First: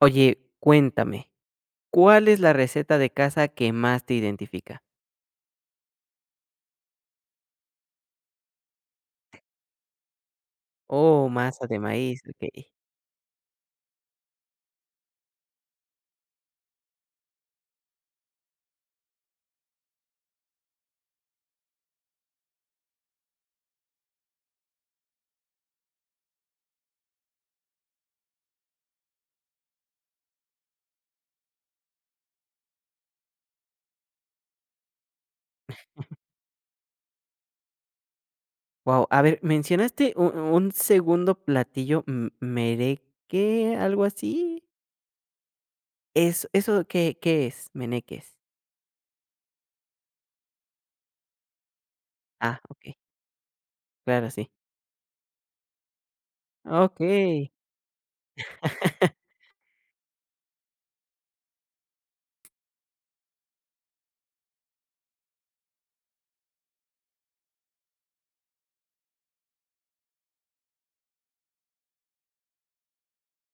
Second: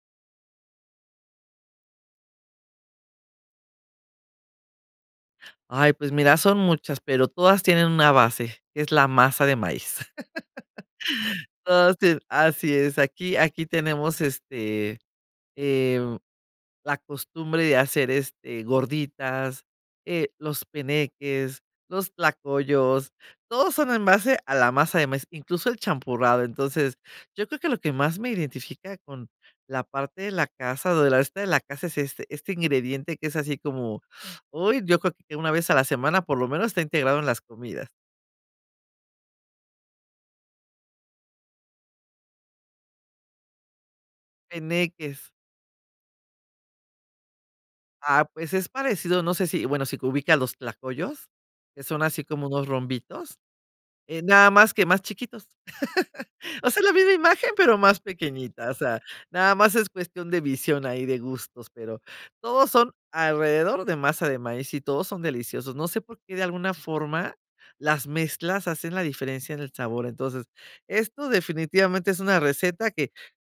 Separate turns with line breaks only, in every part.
Oye, cuéntame, ¿cuál es la receta de casa que más te identifica?
Ay, pues mira, son muchas, pero todas tienen una base, que es la masa de maíz.
Oh, masa de
Todas tien
maíz, okey.
así es, aquí tenemos, eh la costumbre de hacer, este, gorditas, los peneques, los tlacoyos, todos son en base a la masa de maíz, incluso el champurrado. Entonces, yo creo que lo que más me identifica con la parte de la casa, o de la receta de la casa, es este ingrediente que es así como, hoy yo creo que una vez a la semana, por lo menos, está integrado en las comidas.
Wow. A ver, mencionaste u un segundo platillo, m ¿mereque, algo así?
Peneques.
¿Eso qué es? ¿Meneque?
Ah, pues es parecido, no sé si, bueno, si ubica los tlacoyos, que son así como
Ah,
unos
okey,
rombitos,
claro, sí.
nada más que más chiquitos. O sea, la misma
Okey.
imagen, pero más pequeñita, o sea, nada más es cuestión de visión ahí, de gustos, pero todos son alrededor de masa de maíz y todos son deliciosos. No sé por qué de alguna forma las mezclas hacen la diferencia en el sabor. Entonces, esto definitivamente es una receta que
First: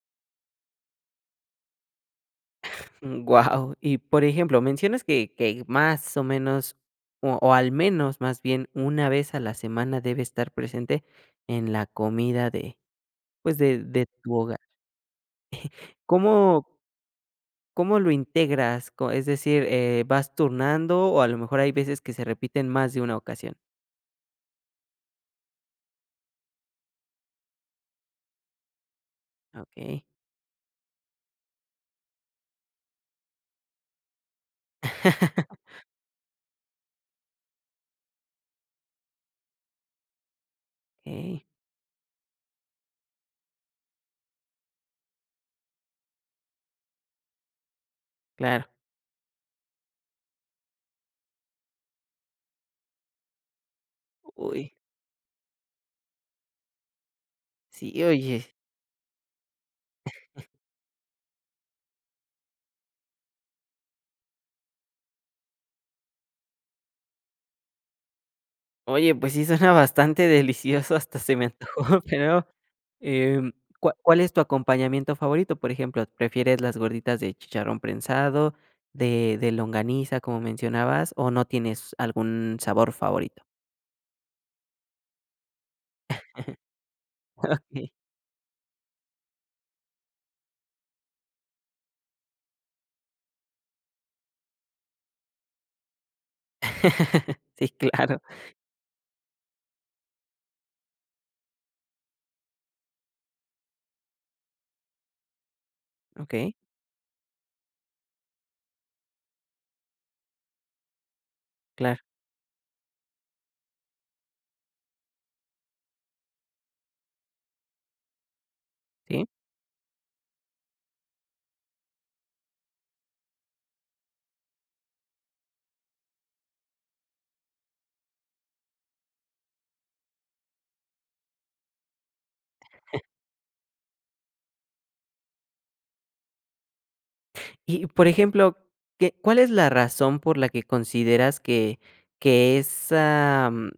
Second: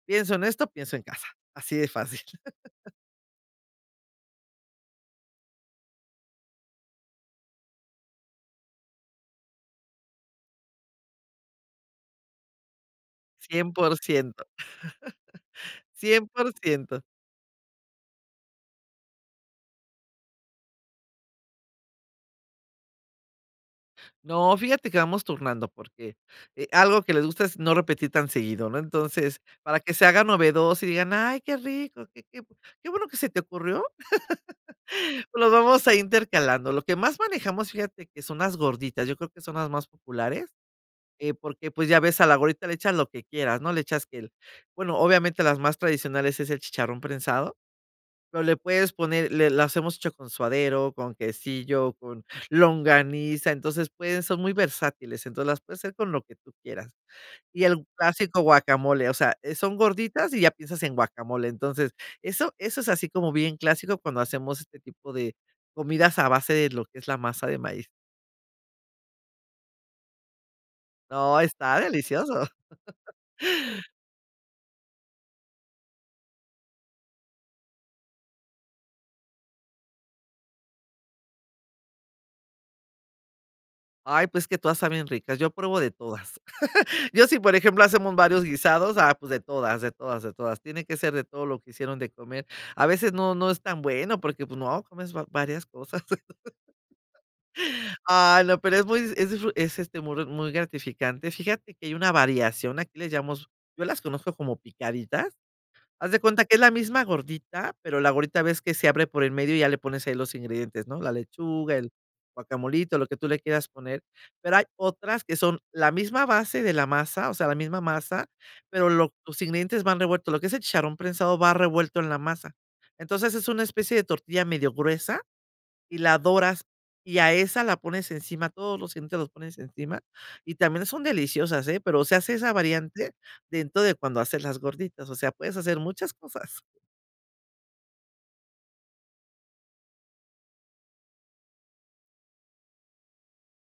pienso en esto, pienso en casa. Así de fácil, cien
Wow. Y, por ejemplo, mencionas que más o menos, o al menos, más bien, una vez a la semana debe estar presente en la comida de, pues,
cien
de
por
de tu
ciento,
hogar.
cien por
¿Cómo
ciento.
cómo lo integras? Co Es decir, ¿vas turnando o a lo mejor hay veces que se repiten más de una ocasión?
No, fíjate que vamos turnando porque, algo que les gusta es no repetir tan seguido, ¿no? Entonces, para que
¿Ok?
se haga novedoso y digan: "Ay, qué rico, qué bueno que se te ocurrió", los vamos a intercalando. Lo que más manejamos, fíjate que son las gorditas, yo creo que son las más populares,
Ok,
porque, pues, ya ves, a la gordita le echas lo que quieras, ¿no? Le echas que el bueno, obviamente las más tradicionales es el chicharrón prensado, pero le
claro.
puedes poner le las hemos hecho con suadero, con quesillo, con longaniza, entonces pueden son muy
Uy,
versátiles, entonces las puedes hacer con lo que tú quieras. Y el
sí,
clásico
oye.
guacamole, o sea, son gorditas y ya piensas en guacamole, entonces eso es así como bien clásico cuando hacemos este tipo de comidas a base de lo que es la masa de maíz.
Oye, pues sí suena bastante delicioso, hasta se
No,
me antojó,
está
pero,
delicioso.
em, ¿cuál es tu acompañamiento favorito? Por ejemplo, ¿prefieres las gorditas de chicharrón prensado, de longaniza, como mencionabas, o no tienes algún sabor favorito?
Ay, pues, que todas saben ricas, yo pruebo de todas. Yo sí, por ejemplo,
Okey.
hacemos varios guisados, ah, pues de todas, de todas, de todas. Tiene que ser de todo lo que hicieron de comer. A veces no no es tan bueno porque, pues, no, comes va varias cosas.
Sí, claro.
Ah, no, pero es muy es disfru es, este, muy muy gratificante. Fíjate que hay una variación, aquí les llamamos yo las conozco como picaditas. Haz de
Ok,
cuenta que es la misma gordita, pero la gordita ves que se abre por el medio y ya le pones ahí los ingredientes, ¿no? La lechuga, el
claro,
guacamolito, lo que tú le quieras poner. Pero hay otras que son la misma base de la masa, o sea, la misma masa, pero
sí.
los ingredientes van revueltos. Lo que es el chicharrón prensado va revuelto en la masa. Entonces es una especie de tortilla medio gruesa y la doras, y a esa la pones encima, todos los ingredientes los pones encima, y también son deliciosas, ¿eh? Pero se hace esa variante dentro de cuando haces las gorditas, o sea, puedes hacer muchas cosas.
Y, por ejemplo, ¿qué cuál es la razón por la que consideras que esa,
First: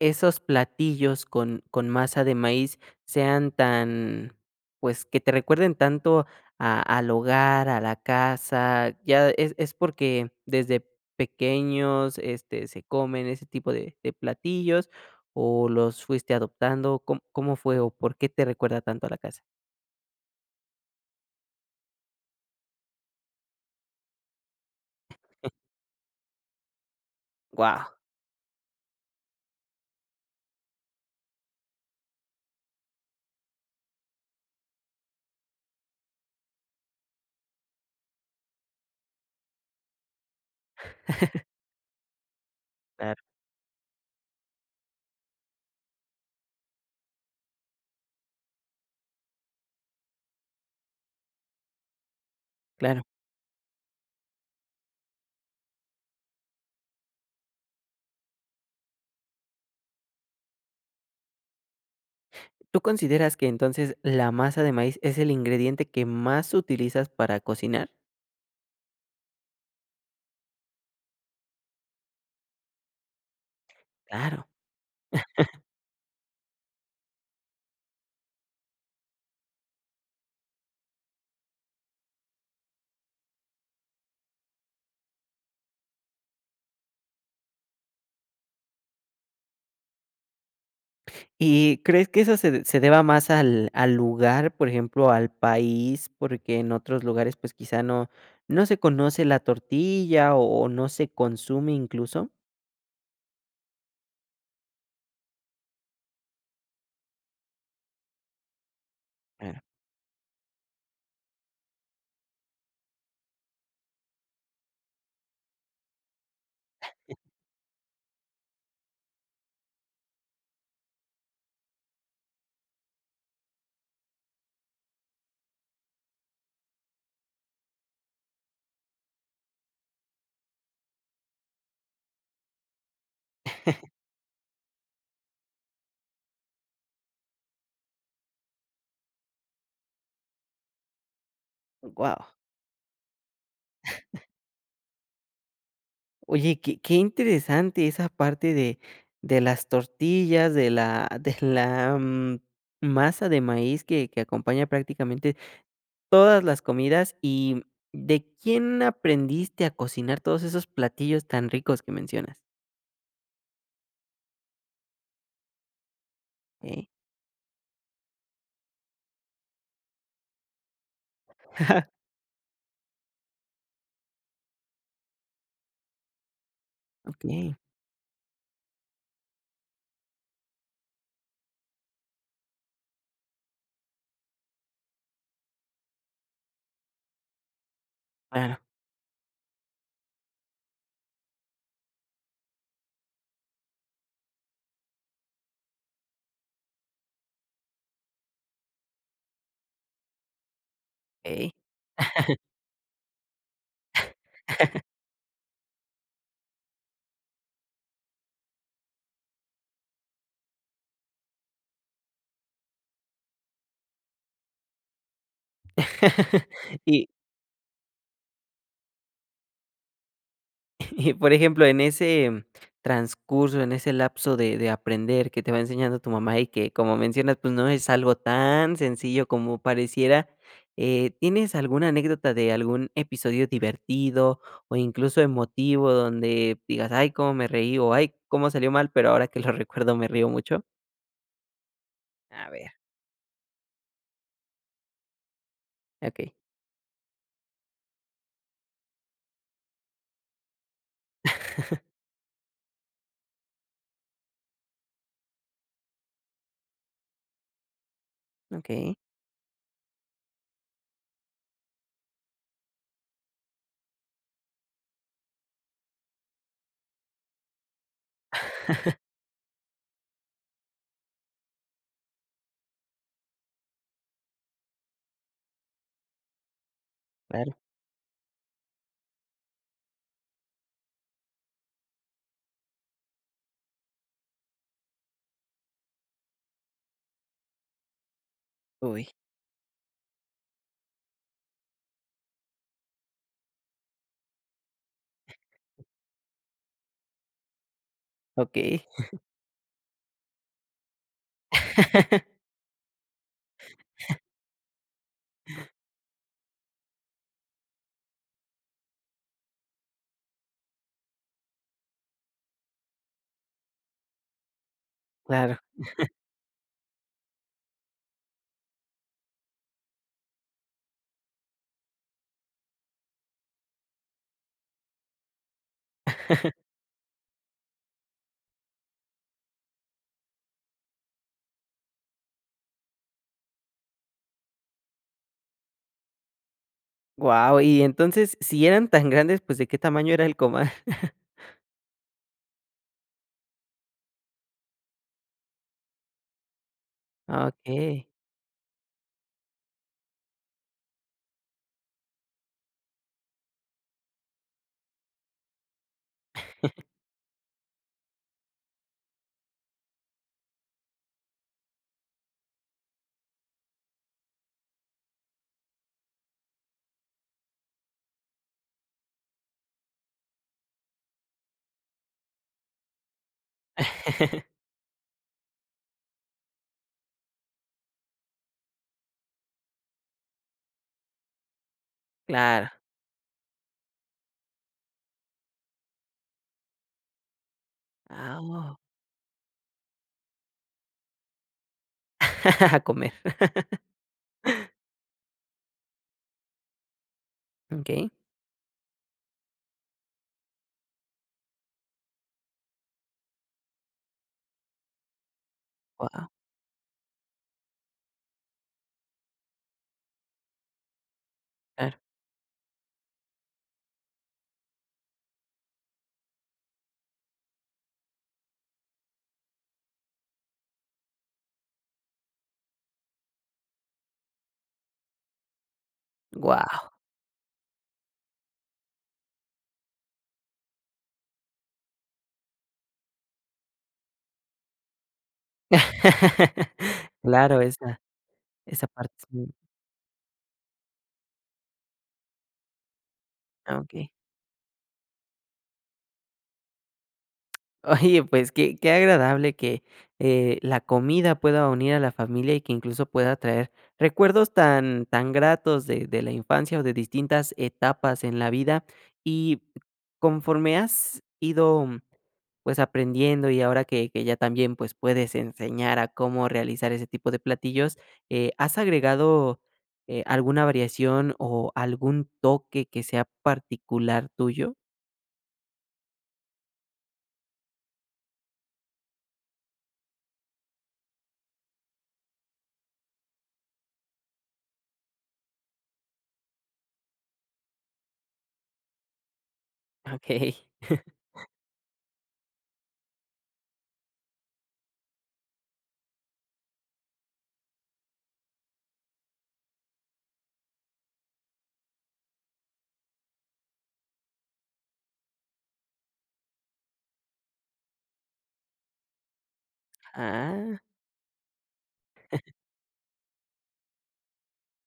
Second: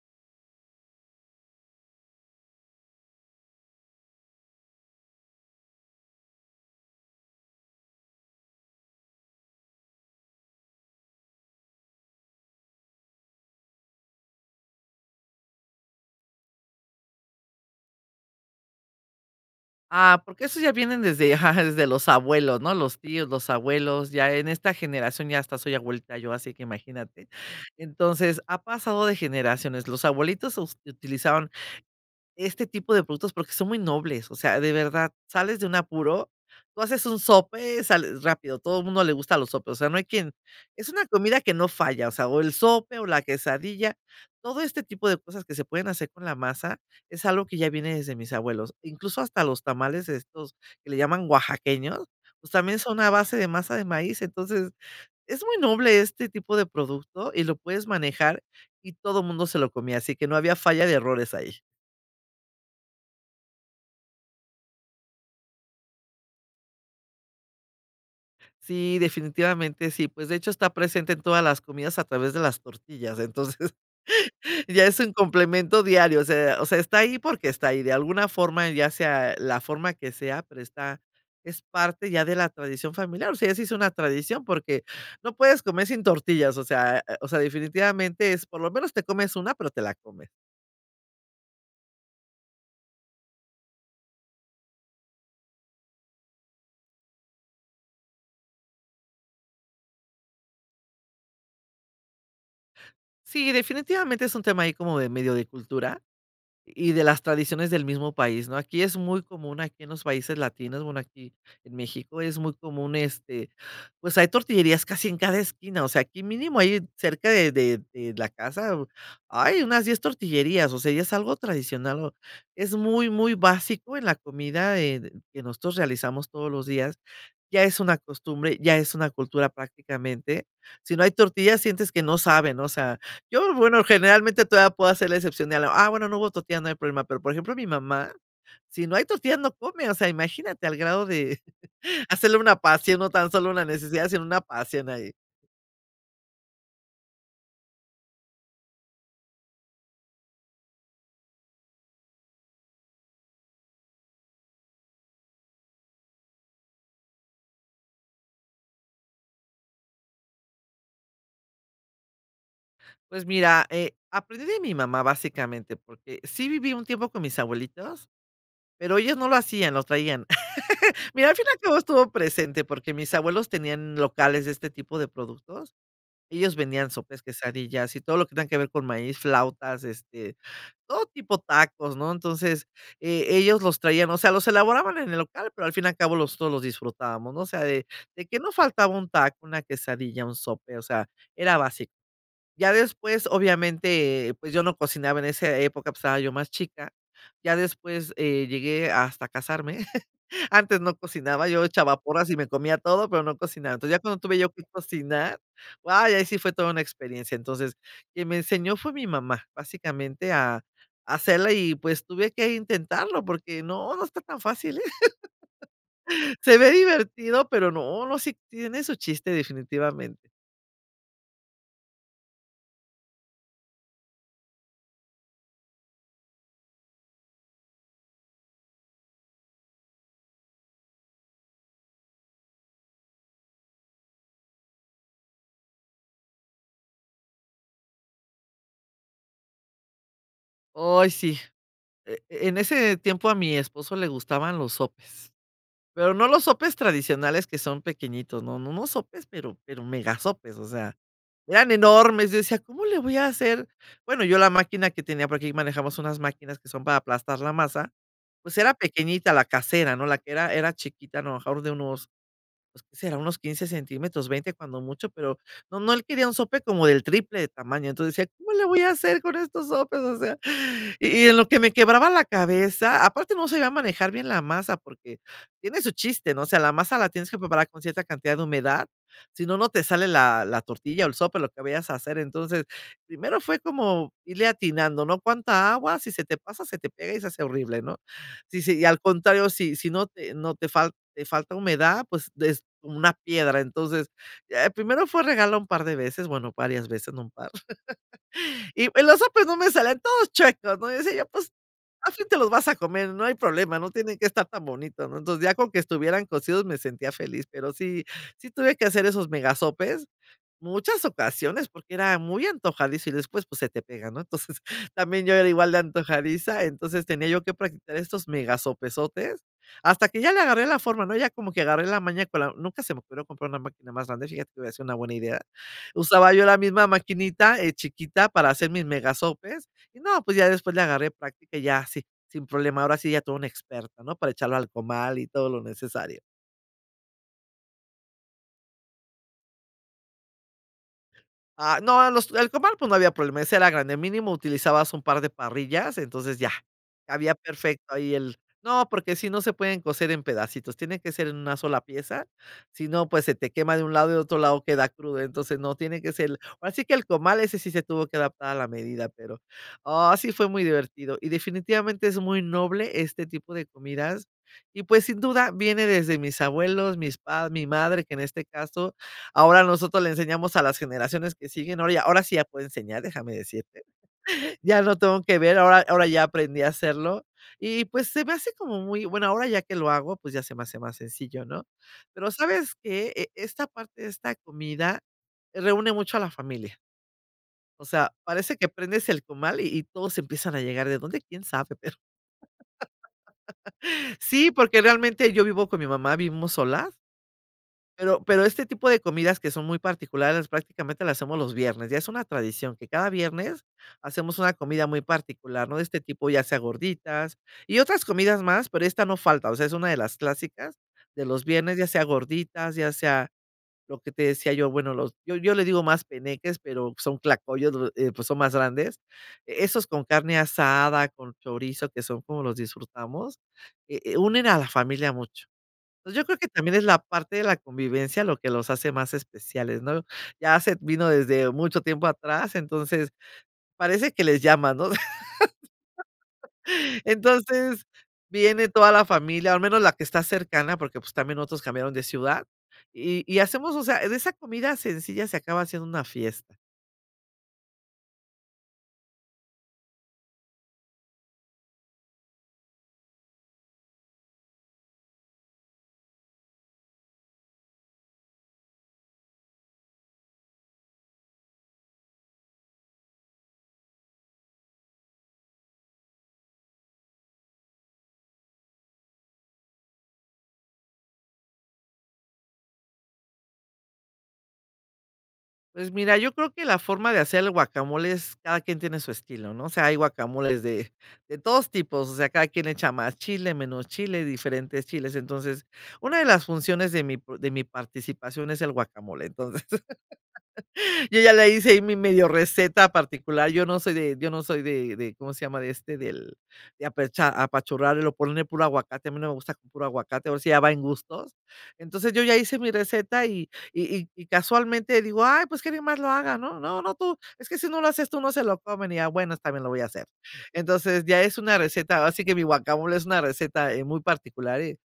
esos platillos con masa de maíz sean tan, pues, que te recuerden tanto a al hogar, a la casa? Ya, es porque desde pequeños, este, se comen ese tipo de platillos o los fuiste adoptando? ¿Cómo cómo fue o por qué te recuerda tanto a la casa?
Ah, porque esos ya vienen desde, ajá, desde los abuelos, ¿no? Los tíos, los abuelos, ya en esta generación ya hasta soy abuelita yo, así que imagínate.
Wow,
Entonces, ha pasado de generaciones. Los abuelitos utilizaban este tipo de productos, porque son muy nobles, o sea, de verdad, sales de un apuro, tú haces un sope, sales rápido, todo el mundo le gusta los sopes, o sea, no hay quien es una comida que no falla, o sea, o el sope o
claro,
la quesadilla, todo este tipo de cosas que se pueden hacer con la masa es algo que ya viene desde mis abuelos, incluso hasta los tamales estos que le llaman oaxaqueños, pues también son
claro.
a base de masa de maíz, entonces es muy noble este tipo de producto y lo puedes manejar y todo el mundo se lo comía, así que no había falla de errores ahí.
¿Tú consideras que entonces la masa de maíz es el ingrediente que más utilizas para cocinar?
Sí, definitivamente sí. Pues, de hecho, está presente en todas las comidas a través de las tortillas. Entonces,
Claro.
ya es un complemento diario. O sea, está ahí porque está ahí. De alguna forma, ya sea la forma que sea, pero está, es parte ya de la tradición familiar. O sea, ya se hizo una tradición porque no puedes comer sin tortillas. O sea, definitivamente es por lo menos te comes una, pero te la comes.
¿Y crees que eso se de se deba más al lugar, por ejemplo, al país? Porque en otros lugares, pues, quizá no se conoce la tortilla o no se consume incluso.
Sí, definitivamente es un tema ahí como de medio de cultura. Y de las tradiciones del mismo país, ¿no? Aquí es muy
Claro.
común, aquí en los países latinos, bueno, aquí en México es muy común, pues hay tortillerías casi en cada esquina, o sea, aquí mínimo hay cerca de- la casa, hay unas 10 tortillerías, o sea, ya es algo tradicional, o- es muy, muy básico en la comida que nosotros realizamos todos los días, ya es una costumbre, ya es una cultura prácticamente. Si no hay tortillas, sientes que no saben, ¿no? O sea, yo, bueno, generalmente todavía puedo hacer la excepción de algo, ah, bueno, no hubo tortilla, no hay problema, pero, por ejemplo, mi mamá, si no hay tortillas, no come, o sea, imagínate al grado de
Guau.
hacerle una pasión, no tan solo una necesidad, sino una pasión ahí.
Oye, qué interesante esa parte de las tortillas, de la, masa de maíz que acompaña prácticamente todas las comidas y, ¿de quién aprendiste a cocinar todos esos platillos tan ricos que mencionas?
Pues mira, aprendí de mi mamá, básicamente, porque sí viví un
Okey,
tiempo con mis abuelitos, pero ellos no lo hacían, lo traían. Mira, al fin y al cabo estuvo presente, porque mis abuelos tenían locales de este tipo de productos. Ellos vendían sopes,
okey,
quesadillas y todo lo que tenga que ver con maíz, flautas, todo tipo tacos, ¿no? Entonces, ellos los traían, o sea, los elaboraban en el local, pero al fin y al cabo los todos los disfrutábamos, ¿no? O sea, de que no
claro,
faltaba un taco, una quesadilla, un sope, o sea, era básico. Ya después, obviamente, pues, yo no cocinaba en esa época, pues, estaba yo más chica. Ya después, llegué hasta casarme. Antes no cocinaba,
okey.
yo echaba porras y me comía todo, pero no cocinaba. Entonces, ya cuando tuve yo que cocinar, ay, ahí sí fue toda una experiencia. Entonces, quien me enseñó fue mi mamá, básicamente a hacerla y, pues, tuve que intentarlo porque no, no está tan fácil, ¿eh? Se ve
Y
divertido, pero no, no, sí tiene su chiste definitivamente.
Y, por ejemplo, en ese transcurso, en ese lapso de aprender que te va enseñando tu mamá y que, como mencionas, pues, no es algo tan sencillo como pareciera, ¿tienes alguna anécdota de algún episodio divertido o incluso emotivo donde digas: "Ay, cómo me reí", o "Ay, cómo salió mal, pero ahora que lo recuerdo me río mucho"?
Ay, sí,
A
en
ver,
ese tiempo a mi esposo le gustaban los sopes, pero no
okey.
los sopes tradicionales que son pequeñitos, no, no, no sopes, pero megasopes, o sea, eran enormes, yo decía: "¿Cómo le voy a hacer?". Bueno, yo la máquina que tenía, porque aquí manejamos unas máquinas que son para aplastar la masa, pues era
Okey,
pequeñita, la casera, ¿no? La que era chiquita, a lo mejor de unos pues, ¿qué será? Unos 15 centímetros, 20 cuando mucho, pero no no, él quería un sope como del triple de tamaño. Entonces decía: "¿Cómo le voy a hacer con estos sopes?". O sea, y en lo que me quebraba la cabeza, aparte no sabía manejar bien la masa, porque tiene su chiste, ¿no? O sea, la masa la tienes que
claro.
preparar con cierta cantidad de humedad, si no, no te sale la tortilla o el sope, lo que vayas a hacer. Entonces, primero fue como irle atinando, ¿no? Cuánta agua, si se te pasa, se te pega y se hace horrible, ¿no? Sí, sí, y al
Uy,
contrario, si no te no te falta te falta humedad, pues, es una piedra. Entonces, primero fue regalo un par de veces, bueno, varias veces, no un par.
okey,
Y el oso, pues, no me salen todos chuecos, ¿no? Yo decía yo: "Pues, al fin te los vas a comer, no hay problema, no tienen que estar tan bonitos", ¿no? Entonces, ya con que estuvieran cocidos me sentía feliz, pero sí sí tuve que hacer esos megasopes muchas ocasiones, porque era muy antojadizo y después, pues, se te pega, ¿no? Entonces, también yo era
claro.
igual de antojadiza, entonces tenía yo que practicar estos megasopesotes, hasta que ya le agarré la forma, ¿no? Ya como que agarré la maña con la nunca se me ocurrió comprar una máquina más grande, fíjate que hubiera sido una buena idea. Usaba yo la misma maquinita, chiquita para hacer mis megasopes y no, pues, ya después le agarré práctica y ya sí, sin problema, ahora sí ya toda una experta, ¿no? Para echarlo al comal y todo lo necesario.
Wow. Y entonces, si eran tan grandes, pues, ¿de qué tamaño era el comal?
Ah, no, los el comal, pues, no había problema, ese era grande, mínimo utilizabas un par de parrillas, entonces ya, había
Ah,
perfecto ahí el no, porque si no se pueden cocer en pedacitos, tiene que ser en una sola pieza, si no, pues, se te quema de un lado y de otro lado queda crudo, entonces no, tiene que ser así que el comal ese sí se tuvo que adaptar a la medida, pero, ah, sí fue muy divertido y definitivamente es muy noble este tipo de comidas y, pues, sin duda viene desde mis abuelos, mis pa mi madre, que en este caso ahora nosotros le enseñamos a las generaciones que siguen, ahora sí ya puedo enseñar, déjame decirte. Ya no tengo que ver, ahora ya aprendí a hacerlo. Y, pues, se me hace como muy bueno, ahora ya que lo hago, pues, ya se me hace más sencillo, ¿no? Pero,
claro.
¿sabes que esta parte de esta comida reúne mucho a la familia? O sea,
Ah,
parece que
oh.
prendes el comal y todos empiezan a llegar, ¿de dónde? ¿Quién sabe? Pero
A comer.
sí, porque realmente yo vivo con mi mamá, vivimos solas.
¿Ok?
Pero este tipo de comidas que son muy particulares, prácticamente las hacemos los viernes, ya es una tradición que cada viernes hacemos una comida muy particular, ¿no? De este
Wow,
tipo, ya sea gorditas y otras comidas más, pero esta no falta, o sea, es una de las clásicas de los viernes, ya
claro.
sea gorditas, ya sea lo que te decía yo, bueno, los yo le digo más peneques, pero son tlacoyos, lo pues son más grandes. Esos con carne asada, con chorizo, que son como los disfrutamos, unen a la familia mucho. Pues, yo creo que también
Guau.
es la parte de la convivencia lo que los hace más especiales, ¿no? Ya se vino desde mucho tiempo atrás, entonces parece que les llama, ¿no?
Claro,
Entonces, viene
esa
toda la
parte sí.
familia, al menos la que está cercana, porque, pues, también otros cambiaron de ciudad, y hacemos,
Ah,
o sea,
okey.
de esa comida sencilla se acaba haciendo una fiesta.
Oye, pues qué, qué agradable que la comida pueda unir a la familia y que incluso pueda traer recuerdos tan, tan gratos de la infancia o de distintas etapas en la vida. Y conforme has ido pues aprendiendo y ahora que ya también pues puedes enseñar a cómo realizar ese tipo de platillos, ¿has agregado alguna variación o algún toque que sea particular tuyo?
Pues mira, yo creo que la forma de hacer el guacamole es cada quien tiene su estilo, ¿no? O sea, hay guacamoles de todos tipos, o sea, cada quien echa más chile, menos chile, diferentes chiles. Entonces, una de las funciones de de mi participación es el guacamole. Entonces,
Ok.
yo ya le hice ahí mi medio receta particular. Yo no soy de, ¿cómo se llama? De este, del de apecha apachurrarlo, ponerle puro aguacate. A mí no me gusta con puro aguacate, ahora sí ya va en gustos. Entonces, yo ya hice mi receta y casualmente digo: "Ay, pues que alguien más lo haga", ¿no? "No, no, tú, es que si no lo haces tú, no se lo comen", y ya, bueno, también lo voy a hacer.
Ah,
Entonces, ya es una receta, así que mi guacamole es una receta, muy particular,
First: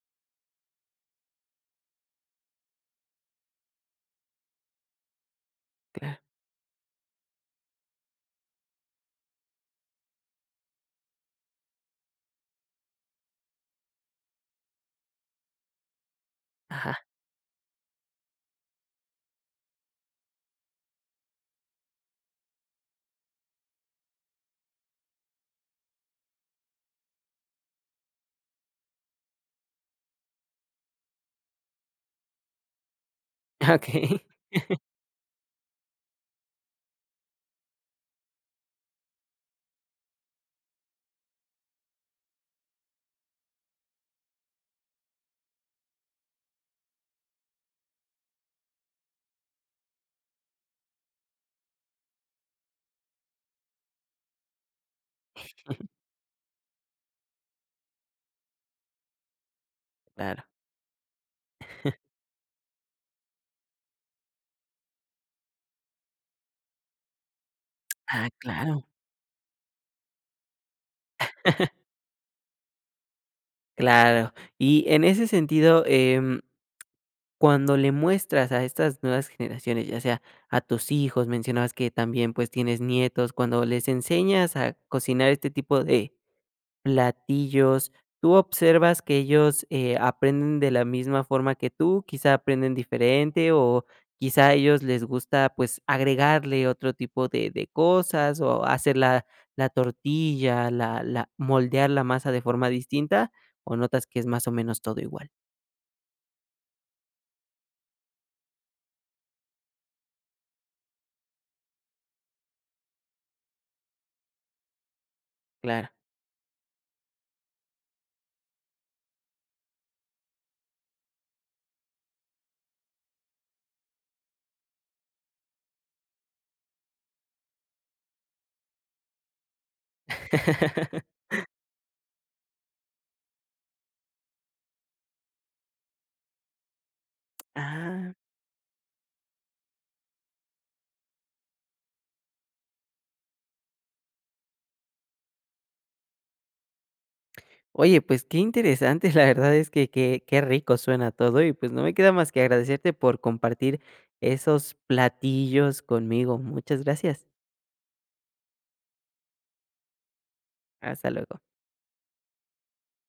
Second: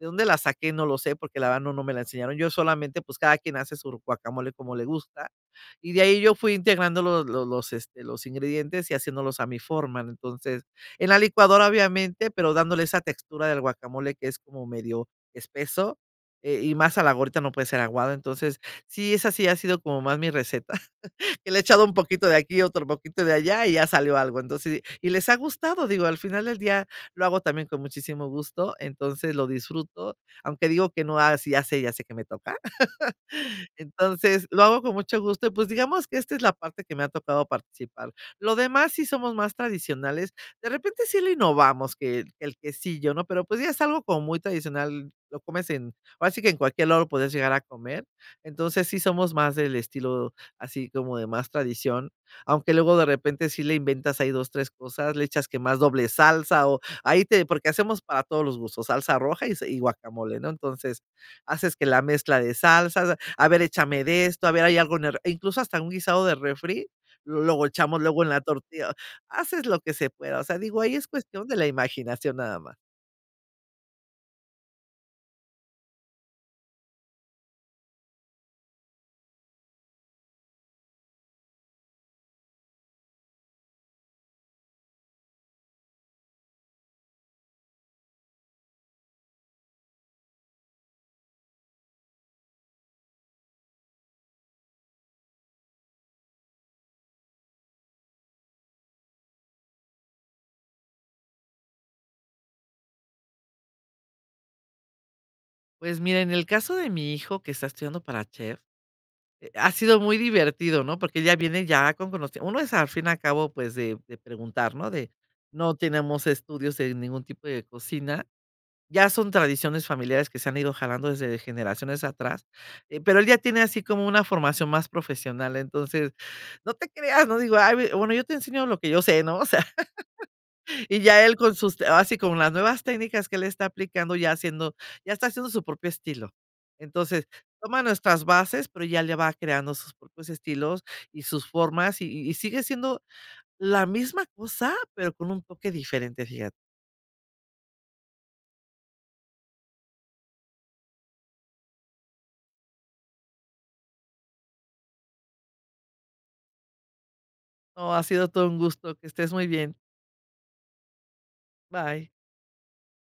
¿de dónde la saqué? No lo sé, porque la verdad no me la enseñaron. Yo solamente, pues, cada quien hace su guacamole como le gusta. Y de ahí yo fui integrando los ingredientes y haciéndolos a mi forma, ¿no? Entonces, en la licuadora, obviamente, pero dándole esa textura del guacamole que es como medio espeso, y más a
ajá.
la gorrita no puede ser aguado. Entonces, sí, esa sí ha sido como más mi receta, que le he echado un poquito de aquí, otro poquito de allá y ya salió algo. Entonces, y les ha gustado, digo, al final del día lo hago también con muchísimo gusto, entonces lo disfruto, aunque digo que no, así ya sé que me toca.
Okey.
Entonces, lo hago con mucho gusto y, pues, digamos que esta es la parte que me ha tocado participar. Lo demás sí somos más tradicionales. De repente sí le innovamos que el quesillo, ¿no? Pero, pues, ya es algo como muy tradicional, lo comes en ahora sí que en cualquier lado lo puedes llegar a comer. Entonces, sí somos más del estilo así como de más tradición, aunque luego de repente sí le inventas ahí 2 3 cosas, le echas que más doble salsa o ahí te porque hacemos para todos los gustos, salsa roja y guacamole,
Claro.
¿no? Entonces, haces que la mezcla de salsas. A ver, échame de esto, a ver, hay algo en el re- incluso hasta un guisado de refri, luego echamos luego
Ah,
en la
claro.
tortilla. Haces lo que se pueda, o sea, digo, ahí es cuestión de la imaginación nada más.
Claro. Y en ese sentido, cuando le muestras a estas nuevas generaciones, ya sea a tus hijos, mencionabas que también, pues, tienes nietos, cuando les enseñas a cocinar este tipo de platillos, ¿tú observas que ellos, aprenden de la misma forma que tú? ¿Quizá aprenden diferente o quizá a ellos les gusta, pues, agregarle otro tipo de cosas o hacer la tortilla, la moldear la masa de forma distinta, o notas que es más o menos todo igual?
Pues mira, en el caso de mi hijo que está estudiando para chef, ha sido muy divertido, ¿no? Porque ya viene con conocimiento uno es al fin y al cabo, pues, de preguntar, ¿no? De no
Claro.
tenemos estudios de ningún tipo de cocina. Ya son tradiciones familiares que se han ido jalando desde generaciones atrás, pero él ya tiene así como una formación más profesional, entonces, no te creas, no digo: "Ay, ve, bueno, yo te enseño lo que yo sé", ¿no? O sea, y ya él así con las nuevas técnicas que él está aplicando, ya está haciendo su propio estilo. Entonces, toma
Ah.
nuestras bases, pero ya le va creando sus propios estilos y sus formas, y sigue siendo la misma cosa, pero con un toque diferente, fíjate.
Oye, pues qué interesante, la verdad es que qué qué rico suena todo y, pues, no me queda más que agradecerte por compartir esos platillos conmigo. Muchas gracias.
No, ha sido todo un gusto, que estés muy bien.
Hasta luego.
Bye.